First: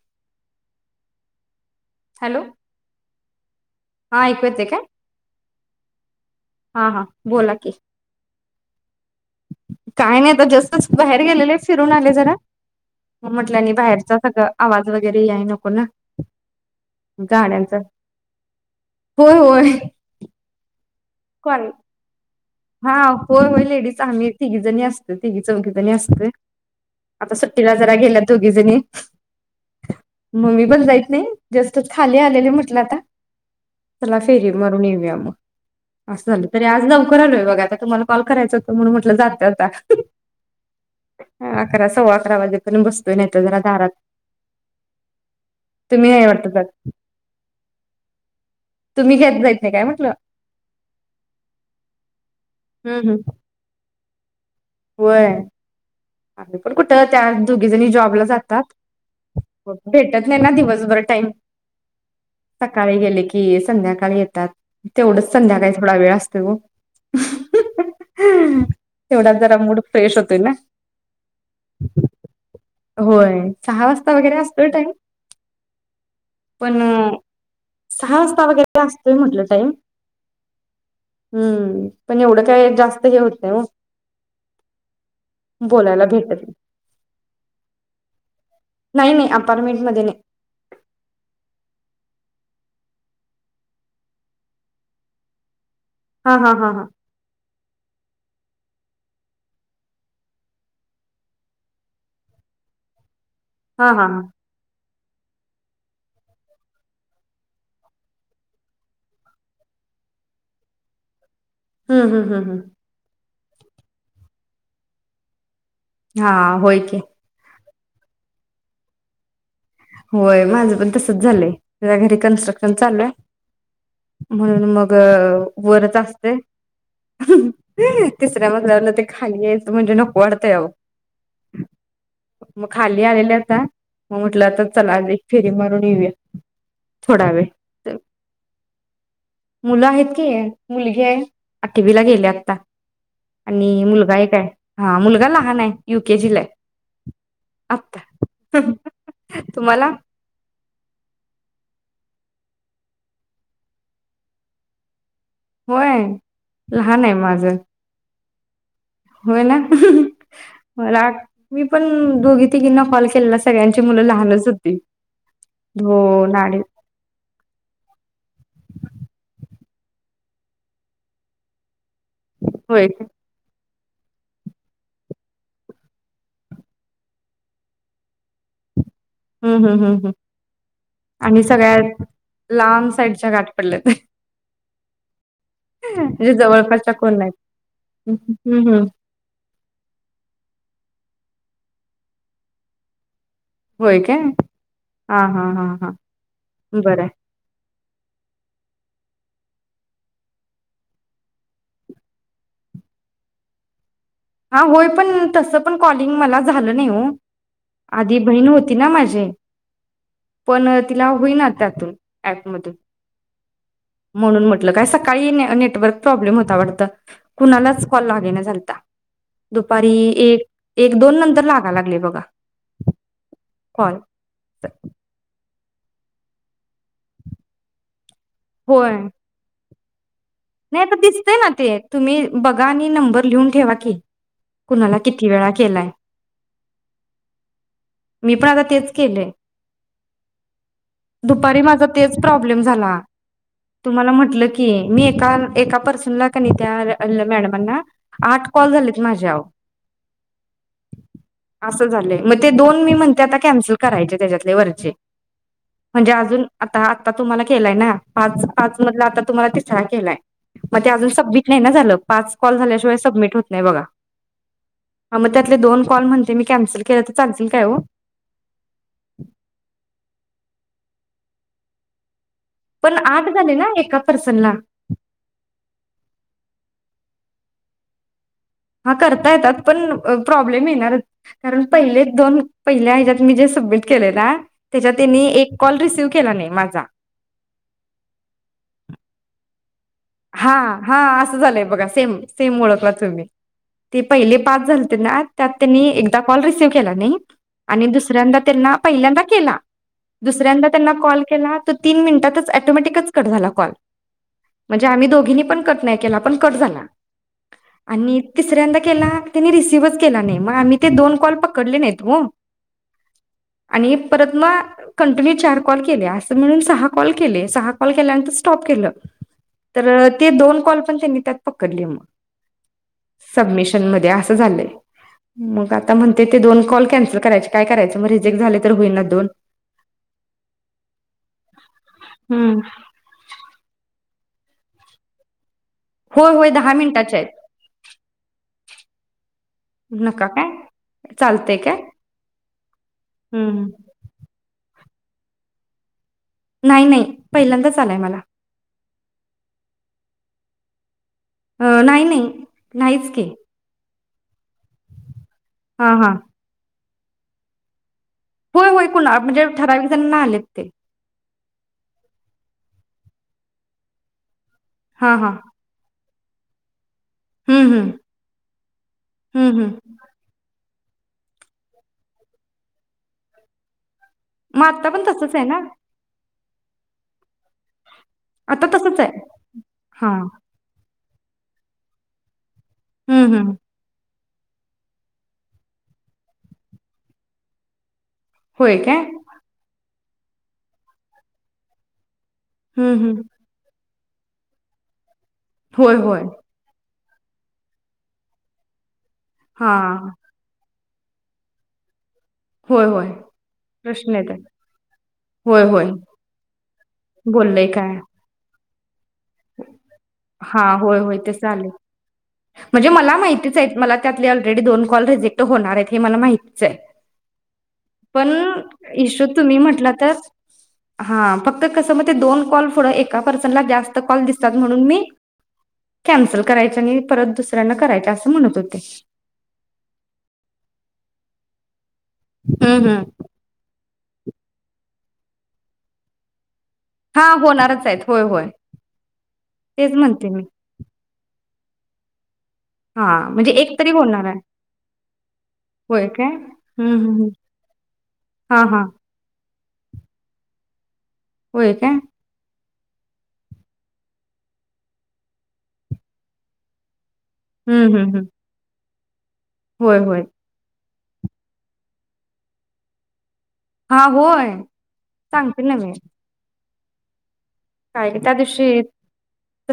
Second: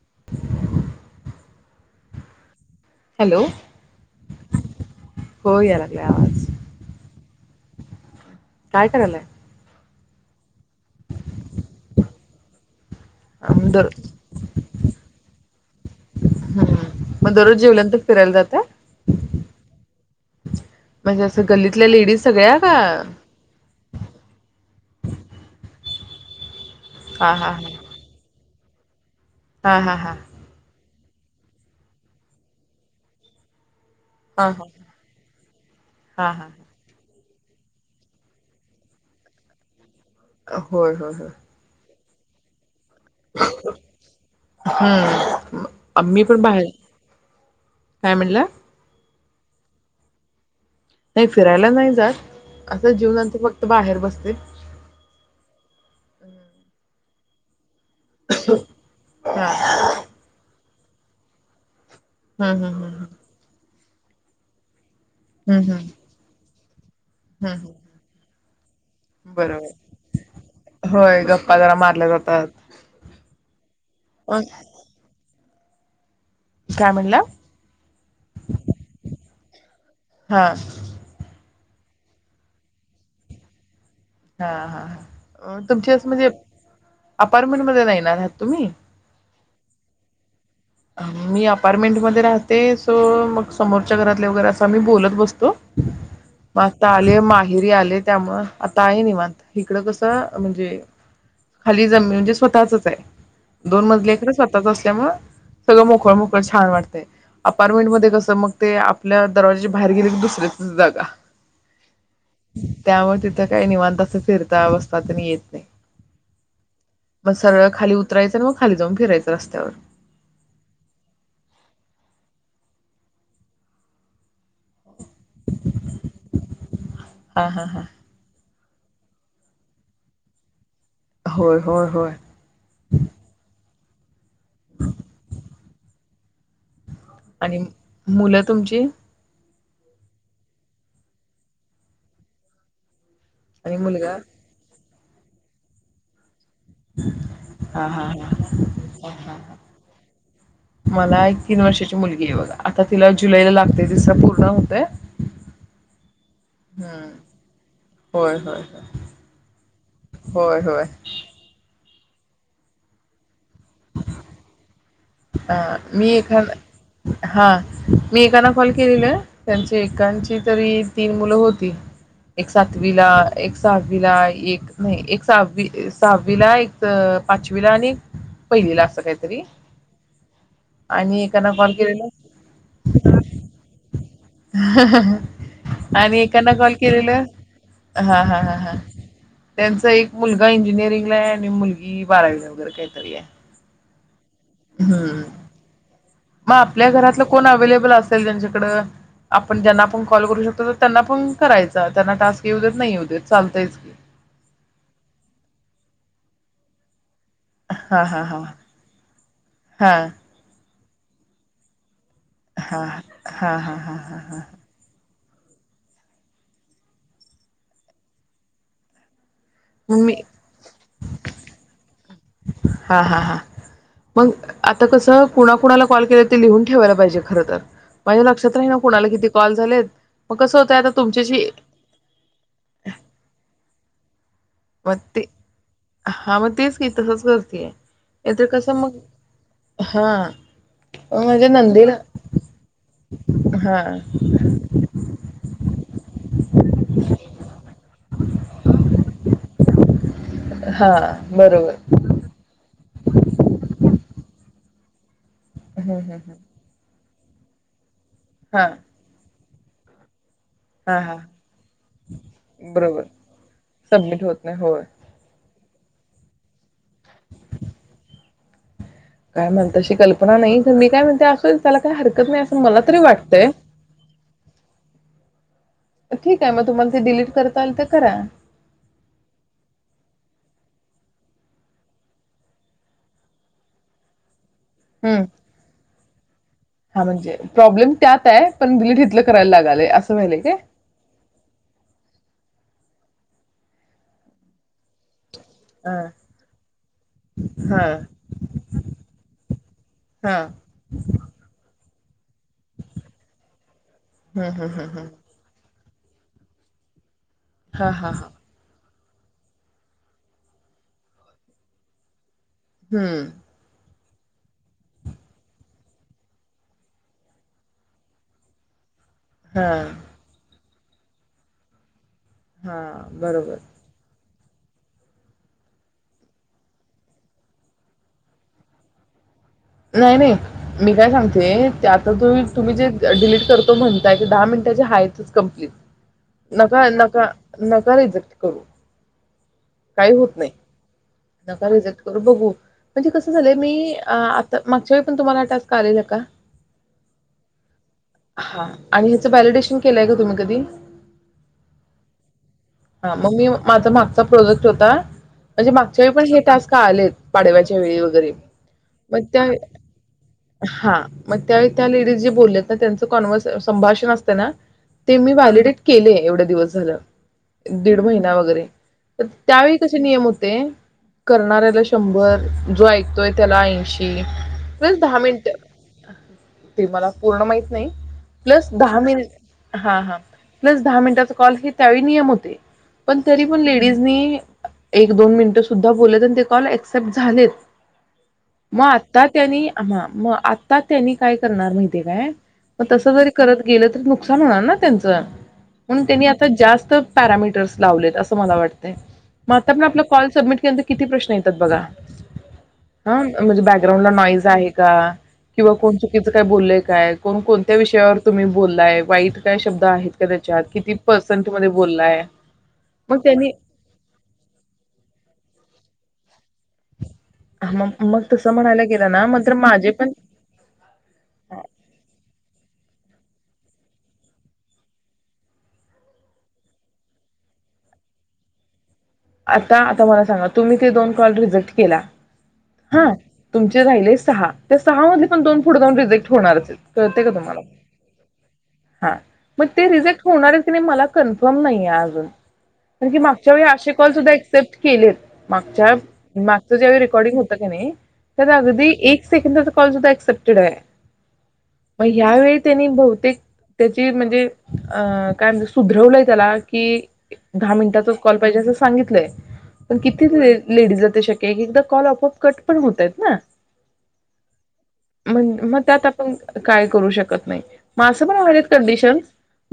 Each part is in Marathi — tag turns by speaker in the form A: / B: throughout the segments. A: [inaudible]
B: हॅलो
A: हॅलो
B: हा ऐकू येते काय
A: हो यायलागलाय आवाज
B: हा हा बोला की,
A: काय करायलाय
B: काय नाय ग जस्तच बाहेर गेलेले फिरून आले जरा म्हटल्या आणि
A: दर
B: बाहेरचा सगळ आवाज वगैरे यायला नको ना
A: हम्म मग दररोज
B: गाड्यांचा
A: जेवल्यानंतर फिरायला जाताय
B: हो होय. [inaudible]
A: म्हणजे असं
B: कॉल
A: गल्लीतल्या लेडीज सगळ्या का
B: हा होय होय लेडीच आम्ही तिघी जणी असत तिघी चौघी जणी आसतोय.
A: हा
B: आता
A: हा
B: सुट्टीला जरा गेलात दोघीजनी
A: हा हा हा हा
B: म मी पण जाय जस्टच खाली आलेले म्हटल आता चला
A: हा
B: फेरी
A: हा
B: मरून येऊया म असं
A: हा
B: झालं
A: हा
B: तरी आज नव्ह करालोय बघा आता तुम्हाला कॉल करायच होता म्हणून म्हटलं जात जाता
A: होय होय होय
B: अकरा, सव्वा [unintelligible] आणि बसतोय नायत जरा दारात तुम्ही
A: हम्म मी
B: नाय
A: पण
B: वाटत
A: बाहेर
B: जात
A: काय म्हणलं
B: तुम्ही घेत जायच नाही काय म्हटलं?
A: नाही फिरायला नाही जात. असं
B: हम्म हम्म
A: जेवल्यानंतर फक्त बाहेर बसतय.
B: होय. आमी पण कुठं त्या दु घीजनी जॉबला जातात
A: हा
B: भेटतं नाही ना दिवसभ वर टाईम
A: हम्म हम्म
B: सकाळी
A: हम्म
B: गेले कि संध्याकाळी सकाळी येतात. तेवढंच संध्याकाळी थोडा वेळ असतो ओ
A: हम्
B: तेवढा जरा मूड फ्रेश होतोय ना?
A: होय गप्पा जरा मारल्या जातात.
B: होय सहा वाजता वगैरे असतोय टाईम पण
A: काय म्हणला
B: सहा वाजता वगैरे असतोय म्हटलं टाईम
A: हा
B: हम्म पण एवढं काय जास्त हे होत नाय ओ
A: हा, हा तुमची
B: बोलायला
A: असं म्हणजे अप
B: भेटत
A: अपारमेंट मध्ये नाही ना राहत तुम्ही?
B: अपारमेंट मध्ये नाही.
A: मी अपारमेंट मध्ये राहते सो मग समोरच्या घरातले वगैरे असा मी बोलत बसतो.
B: हा हा
A: म
B: हा हा
A: आता आले माहेरी आले त्यामुळ आता आहे निवत इकडं कसं म्हणजे खाली जमी म्हणजे स्वतःचच आहे. दोन
B: हा हा हा
A: मजले आहे खर स्वतःच असल्यामुळ सगळं मोकळ मोकळ छान वाटतय अपारमेंट मध्ये कसं मग ते आपल्या दरवाज्याच्या बाहेर गेले क दुसऱ्याचिच जागा
B: हम्म, हम्म, हम्म, हम्म
A: त्यामुळे तिथं काय निवांत काही फिरता बसता तेनं येत नाही
B: हा होय की
A: मग सरळ खाली उतरायचं मग खाली जाऊन फिरायचं रस्त्यावर
B: होय माझं पण तसच झालंय तुझ घरी कन्स्ट्रक्शन चालू आहे. म्हणून मग वरच असते
A: हा हा हा
B: तिसऱ्या मज ते खाली यायचं म्हणजे नको वाटतय आओ
A: होय होय होय
B: मग खाली आलेले आता मग म्हटलं आ चला एक फेरी मारून येऊया. थोडा
A: आणि
B: वेळ
A: मुलं तुमची
B: मुलं आहेत की मुलगी आहे आठवी ला गेली आता आणि मुलगा एक हाय हा मुलगा लहान आहे युके जीला
A: हा, हा, हा, हा
B: तुम्हाला
A: मला एक तीन वर्षाची मुलगी आहे बघा आता तिला जुलैला लागतय तिसरा पूर्ण होतेय.
B: होय लहान आहे माझा
A: होय होय होय
B: होयना
A: होय
B: मला [inaudible] मी पण दोघी-तिघींना कॉल केलेला सगळ्यांची मुलं लहानच होती.
A: अ मी
B: दोन
A: एखा
B: अडीच
A: हा मी एकाना कॉल केलेला त्यांची एकांची तरी तीन मुलं होती एक
B: होय
A: सातवी ला, एक सहावीला, एक नाही एक सहावी सहावीला, एक पाचवीला आणि एक पहिलीला अस काहीतरी
B: हम्म हम्म हम्म हम्म
A: आणि ऐकांना कॉल
B: सगळ्यात
A: केलेला
B: लांब साईडच्या गाठ पडल्यात
A: आणि
B: म्हणजे
A: ऐकांना कॉल
B: जवळपासच्या कोण
A: केलेला
B: नाहीत.
A: हा हा
B: हम्म
A: हा
B: हम्म
A: त्यांचा एक मुलगा इंजिनिअरिंगला आहे मुलगी बारावीला वगैरे काहीतरी आहे.
B: होय काय? हा
A: हम्म
B: हा हा हा
A: मग आपल्या
B: बरं आहे.
A: घरातलं कोण अवेलेबल असेल त्यांच्याकडे? आपण ज्यांना आपण कॉल करू शकतो त्यांना पण करायचा त्यांना टास्क येऊ देत नाही येऊ देत चालतायच की
B: हा होय पण तस पण कॉलिंग मला झालं नाही हो
A: हा
B: आधी
A: हा हा
B: बहीण
A: हा
B: होती ना माझी
A: हा
B: पण तिला होइना त्यातून ऍपमधून
A: हा हा हा हा हा हा
B: ताई ने नेटवर्क प्रॉब्लेम होता वाटतं कुणालाच कॉल लागेना झालता दुपारी
A: मग मी
B: एक, एक-दोन नंतर लागा लागले बघा
A: हा हा हा
B: कॉल
A: मग आता कसं कुणा-कुणाला कॉल केले ते लिहून ठेवायला पाहिजे खरं तर माझ्या लक्षात राहीना
B: होय
A: कुणाला किती कॉल झालेत? मग कसं होतंय
B: नाही आता दिसतय ना
A: तुमच्याशी
B: ते तुम्ही बघा आणि नंबर लिहून ठेवा की
A: म
B: कुणाला
A: ते
B: किती वेळा केलाय
A: हा म तेच की तसच करतीये
B: मी
A: येत
B: पण आता
A: कसं
B: तेच
A: मग
B: केलंय
A: हा म्हणजे
B: दुपारी माझा
A: नंदेला
B: तेच प्रॉब्लेम झाला
A: हा
B: तुम्हाला म्हटलं की मी एका एका पर्सनला कनी त्या र ल मॅड मॅडमांना आठ कॉल झालेत माझे आहो
A: हा
B: असं
A: बरोबर
B: झालंय मग ते दोन मी म्हणते आता कॅनसल करायचे त्याच्यात ले वरचे म्हणजे अजून आता आता तुम्हाला केलाय ना
A: हा
B: पाच-पाच मधलं आता तुम्हाला तीस छान केलाय म ते
A: हा
B: अजून
A: हा
B: सबमिट नाही ना झाल पाच कॉल झाल्याशिवाय
A: बरोबर
B: सबमिट होत नाही बघा
A: सबमिट होत नाही होय
B: हा म त्यातले दोन कॉल म्हणते मी कॅन्सल केलं तर चालतील काय हो
A: काय म्हल तशी कल्पना नाही. मी काय म्हणतोय असुदे त्याला काय हरकत नाही असं मला
B: पण
A: तरी
B: आठ
A: वाटतंय
B: झाले ना एका पर्सनला
A: ठीक आहे मग तुम्हाला ते डिलीट करता आल तर करा
B: हा करता येतात पण प्रॉब्लेम येणार कारण पहिले दोन पहिल्या ह्याज्यात मी जे सबमिट केलेलं ना त्याच्यात
A: हम्म
B: त्यांनी एक कॉल रिसीव्ह केला नाही माझा
A: हा म्हणजे प्रॉब्लेम त्याताय पण बिलीट हिताल कराय लाग झालया
B: हा हा असं झालंय बघा सेम सेम ओळखलात तुम्ही ते पहिले पाच झाल त्याना त्यात त्यानी
A: हा
B: एकदा कॉल रिसीव केला नाही
A: हा
B: आणि दुसऱ्यांदा त्यांना पहिल्यांदा केला
A: हा
B: दुसऱ्यांदा त्यांना कॉल केला तर तीन मिनिटातच ऑटोमॅटिकच कट झाला कॉल
A: हम्म हम्म
B: म्हणजे
A: हम्म
B: आम्ही
A: हम्म
B: दोघीनी पण कट नाही केला पण कट झाला
A: हा हा
B: आणि
A: हा
B: तिसऱ्यांदा केला त्यांनी रिसिव्हच केला नाही म आम्ही ते दोन कॉल पकडले नाहीत ओ
A: हम्म
B: आणि परत म कंटिन्यू चार कॉल केले अस म्हणून सहा कॉल केले सहा कॉल केल्यानंतर स्टॉप केलं.
A: हा
B: तर ते दोन कॉल त्यांनी त्यात पकडले मग
A: हा बरोबर
B: सबमिशनमध्ये असं मग आता म्हणते ते दोन कॉल कॅन्सल करायचे काय करायच मग रिजेक्ट झाले तर होईल ना दोन
A: नाही नाही मी काय सांगते आता त
B: हम्म.
A: तुम्ही जे डिलीट करतो म्हणताय दहा मिनटाच्या हातच कम्प्लीट
B: होय होय दहा
A: नका
B: मिनिटाचे
A: नका
B: आहेत.
A: नका रिजेक्ट करू काही
B: नका
A: होत नाही
B: काय चालतंय
A: नका
B: काय?
A: रिजेक्ट करू बघू म्हणजे कस झालंय
B: हम्म.
A: मी मागच्या वळी पण तुम्हाला हा टास्क आलेल आहे का
B: नाही नाही पहिल्यांदाच आलाय मला
A: हा आणि ह्याच व्हॅलिडेशन केलंय का तुम्ही कधी?
B: अ नाही नाही नाहीच
A: हा
B: की
A: मग ममी माझं माग चा प्रोडक्ट होता म्हणजे
B: हां
A: मागच्या
B: हां.
A: वेळी पण हे टास्क आलेत पाडव्याच्या वेळी वैगरे
B: होय कुणा म्हणजे ठराविक जणना आलेत ते.
A: म त्यावेळी त्या लेडीज जे बोललेत ना त्यांचं कॉन्वस संभाषण असते ना ते
B: हां हां
A: मी व्हॅलिडेट केले. एवढं दिवस झालं.
B: हम्म हम्म.
A: दीड महिना वगैरे, तर
B: हम्म
A: त्यावेळी
B: हम्म
A: कसे नियम होते. करणाऱ्याला शंभर जो ऐकतोय त्याला ऐंशी.
B: म आता पण तसच आहे ना
A: ते मला पूर्ण माहित नाही
B: आता
A: प्लस
B: तसंच
A: दहा
B: आहे
A: मिनी, हा हा
B: हां
A: प्लस दहा मिनिट. तस कॉल चे त्यावेळी नियम होत ते! पण
B: हम्म
A: तरी
B: हम्म.
A: पण लेडीजनी एक दोन मिनटं सुद्धा बोललेत, आणि ते कॉल ऍक्सेप्ट झालेत.
B: होय
A: म
B: काय
A: आत्ता त्यानी आ म आता त्यांनी काय करणार माहितीय काय? म
B: हम्म
A: तस
B: हम्म
A: जरी करत गेलं तरी नुक नुकसान होणार ना त्यांचं
B: होय
A: म्हणून
B: होय
A: त्यांनी आता जास्त पॅरामीटर्स लावलेत असं मला वाटतय म आता पन आपला
B: हां
A: कॉल सबमिट केनदित. किती प्रश्न येतात बघा.
B: होय होय
A: हा म्हणजे बॅकग्राउंडला
B: प्रश्न येतात
A: नॉईज आहे का,
B: होय
A: किंवा
B: होय.
A: कोण चुकीचं काय बोललंय काय, कोण
B: बोललंय
A: कोणत्या
B: काय?
A: विषयावर तुम्ही बोललाय वाईट काय शब त आहे का त्याच्यात
B: हां
A: किती
B: होय होय ते
A: पर्सेंट मध्ये
B: चालेल.
A: काय अ?
B: म्हणजे मला माहितीच आहेत, मला त्यातले ऑलरेडी दोन कॉल रिजेक्ट होणार आहेत. हे मला माहित
A: हां, मग मग
B: पण
A: तसं म्हणायला गेलं
B: इशु
A: ना मग तर
B: तुम्ही म्हटल
A: माझे पण
B: तर, हा फक्त कस म ते दोन कॉल थोडा एक त्या पर्सनल ला जास्त कॉल दिसतात म्हणून मी कॅन्सल करायचे आणि परत दुसऱ्यांना करायच्या असं म्हणत होते
A: का आता, आता माला सांगा तुम्ही ते दोन कॉल रिजेक्ट केला.
B: हम्म हम्म.
A: तुमचे राहिले त्या सहा मधले पण दोन पुढ जाऊन रिजेक्ट होणारच हेत. कळते का
B: हां
A: तुम्हाला,
B: होणारच आहेत होय होय
A: ह मग ते
B: तेच
A: रिजेक्ट
B: म्हणते मी.
A: होणार हेन नाही मला क कोण नाहीे अजून
B: हा
A: कारण की
B: म्हणजे
A: मागच्या वेळी
B: एक
A: असे
B: तरी
A: कॉल
B: होणार
A: सुद्धा
B: आहे.
A: एक्सेप्ट केले मागच्या
B: होय काय?
A: मागचं
B: हम्म
A: जे
B: हम्म हम्म.
A: रेकॉर्डिंग होतं का ना ते
B: हां हां
A: अगदी एक सेकंदाचं पण काय एक्सेप्टड आहे
B: होय काय?
A: म यावेळी त्यांनी बहुतेक त्याची म्हणजे अ काय म्हण सुधरवलंय त्याला की, दहा
B: हम्म हम्म
A: मिनटाचा
B: हम्म.
A: कॉल पाहिजे अस सांगितलेय पण
B: होय होय.
A: किती किती लेडीज लागती क एकदा कॉल अप अप कट पण होत आहेत ना
B: हा होय
A: म्हण
B: सांगते ना
A: मग
B: मी
A: त्यात आपण काय करू शकत नाही
B: काय
A: मां
B: त्या
A: पण रा
B: दिवशी
A: कंडिशन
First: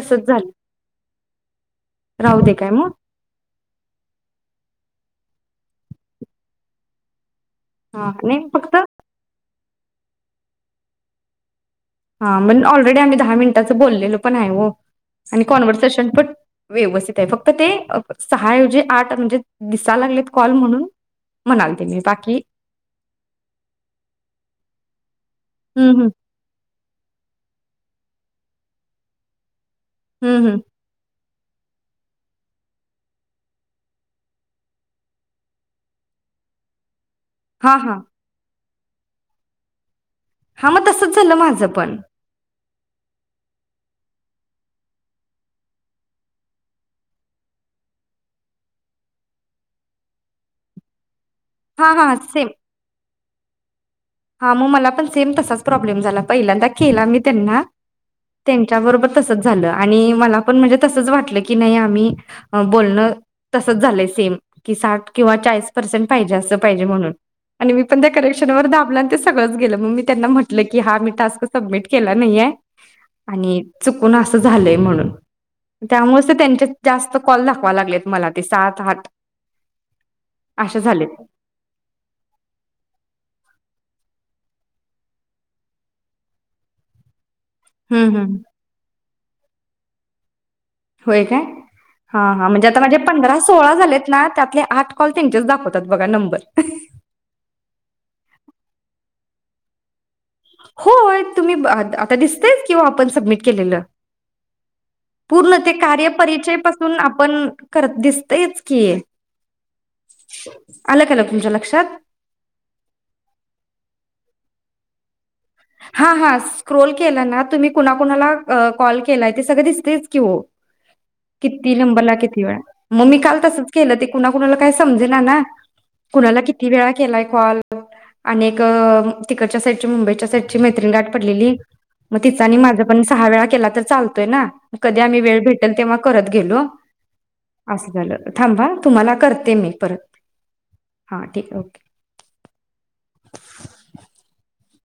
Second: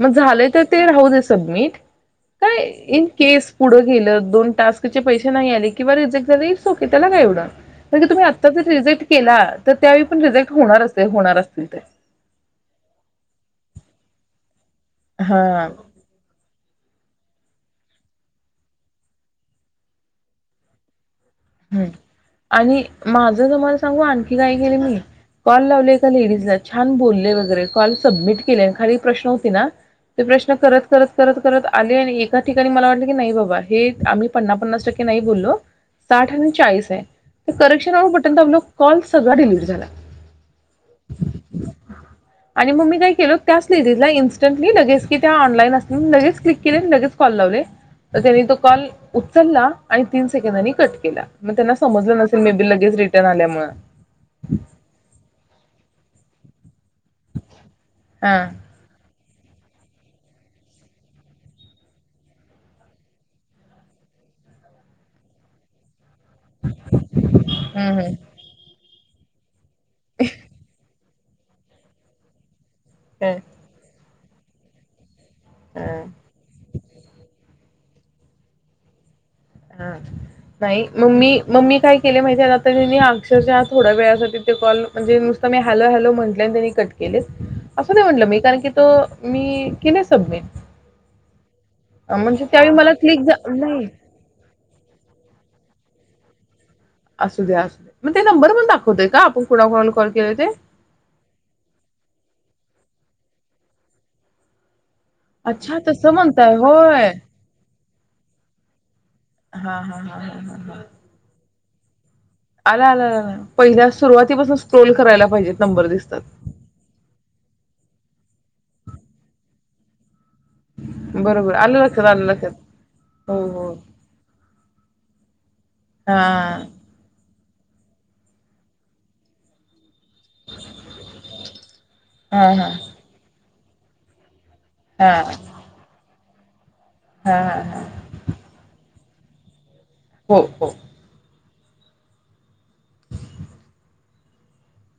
A: मग झाले
B: झालं
A: तर ते राहू सबमिट
B: राहू दे
A: काय
B: मग
A: इन केस- पुढ गेलं दोन टास्कचे पैसे नाही आले किंवा रिजेक्ट झाल इट्स ओके त्याला काय एवढं म्हणी
B: हा
A: तुम्ही
B: नाही
A: आत्ताच
B: फक्त
A: रिजेक्ट केला तर त्यावेळी पण रिजेक्ट होणार असे होणार असतील ते
B: हा म्हण ऑलरेडी आम्ही दहा मिनिटाचं बोललेलो पण आहे हो आणि
A: हा
B: कॉन्व्हर्सेशन पण, व्यवस्थित आहे फक्त ते सहाऐवजी आठ म्हणजे दिसायला लागलेत कॉल म्हणून म्हणाल ते
A: हम्म
B: मी बाकी
A: आणि माझ तम्हाला सांगू आणखी काय केले मी कॉल
B: हम्म
A: लावले एक
B: हम्म
A: लेडीजला छान बोलले वगैरे कॉल सबमिट केले खाली प्रश्न होते ना ते
B: हम्म
A: प्रश्न
B: हम्म
A: करत करत करत करत आले आणि एका ठिकाणी मला वाट की नाही बाबा हे आम्ही पन्ना पन्नास टक्के नाही बोललो साठ आणि चाळीस आहे. तर
B: हा हा
A: करेक्शन बटन दाबले कॉल सगळा डिलीट झाला‌.
B: हा मग तसंच झालं माझ पण
A: आणि मग मी काय केल त्याच लेडीजला इन्स्टंटली लगेच की, त्या ऑनलाईन असल्या लगेच क्लिक केले लगेच कॉल लावले तर त्यानी तो कॉल उचलला आणि तीन सेकंदनी कट केला मग त्यांना
B: हा हा
A: समजलं नसेल
B: सेम
A: मे बी लगेच रे त्या राहण्यामुळं
B: हा म मला पण सेम तसाच प्रॉब्लेम झाला पहिल्यांदा केला मी त्यांना
A: हा
B: त्यांच्याबरोबर तसंच झालं आणि मला पण म्हणजे तसंच वाटलं की नाही आम्ही अ बोलण तसंच झालंय सेम की साठ किंवा चाळीस परसेंट पाहिजे अस पाहिजे म्हणून आणि मी
A: हम्म
B: पण त्या
A: हम्म
B: करेक्शन वर दाबलं आणि ते सगळंच म मि त्यांना म्हटलं कि हा मी टास्क सबमिट केला नाहीयाय.
A: काय
B: आणि चू पण असं झालंय म्हणून
A: हा
B: त्यामुळेच तर त्यांचेच जास्त कॉल दाख दाखवा लागलेत मला ते सात, आठ
A: हा
B: असे
A: नाही म
B: झालेत
A: मी, म मी काय केले माहिते का आता त्यांनी अक्षरशः थोड्या वेळा होते ते कॉल म्हणजे मी नुसतं हॅलो-हॅलो म्हटले आणि त्यांनी कट केलेत. असं नाही
B: हम्म
A: म्हटलं
B: हम्म
A: मी कारण की तो मी केल सबमिट.
B: होय काय? हा हा म्हणजे
A: त्यावेळी
B: आता
A: मला
B: माझे
A: क्लिक
B: पंधरा सोळा
A: नाही
B: झालेत ना त्यातले आठ कॉल त्यांचेच दाखवता त्यात बघा नंबर
A: असू द्या, असू द्या मग ते नंबर पण दाखवतय का? आपण कोणा कोणाला कॉल केले ते
B: होय तुम्ही ब आ आता दिसतयचं की किंवा आपण सबमिट केलेलं. पूर्ण ते
A: अच्छा
B: कार्य
A: तसं म्हणताय
B: परिचय पासून
A: होय
B: आपण करत दिसतयच की
A: हा हा हा हा
B: आल का तुमच्या लक्षात.
A: आल आल पहिल्या सुरुवातीपासून स्क्रोल करायला पाहिजेत. नंबर
B: हा
A: दिसतात
B: हा स्क्रोल केला ना तुम्ही कुणा कुणाला अ कॉल केलाय ते सगळं दिसतंय. तेच की ओ
A: बरोबर
B: किती
A: आलं लक्षात
B: नंबरला?
A: आलं
B: किती
A: लक्षात
B: वेळा? मग मी काल
A: हो
B: तसच
A: हो
B: केलं ते कुणा-कुणाला काय सम समजेना ना कुणाला
A: हा
B: किती वेळा केलाय कॉल? आणि एक अ तिकडच्या साईटच्या मुंबईच्या ची मैत्रीण गाठ पडलेली म तिच
A: हां
B: आणि
A: हां
B: माझ पण सहा वेळा केला अता चालतोय ना. म कधी आम्ही
A: हां हां
B: वेळ भेटल तेव्हा परत गेलो.
A: हां
B: अस
A: हां
B: झाल थांब हा तुम्हाला करते मी परत.
A: हो हो
B: [unintelligible]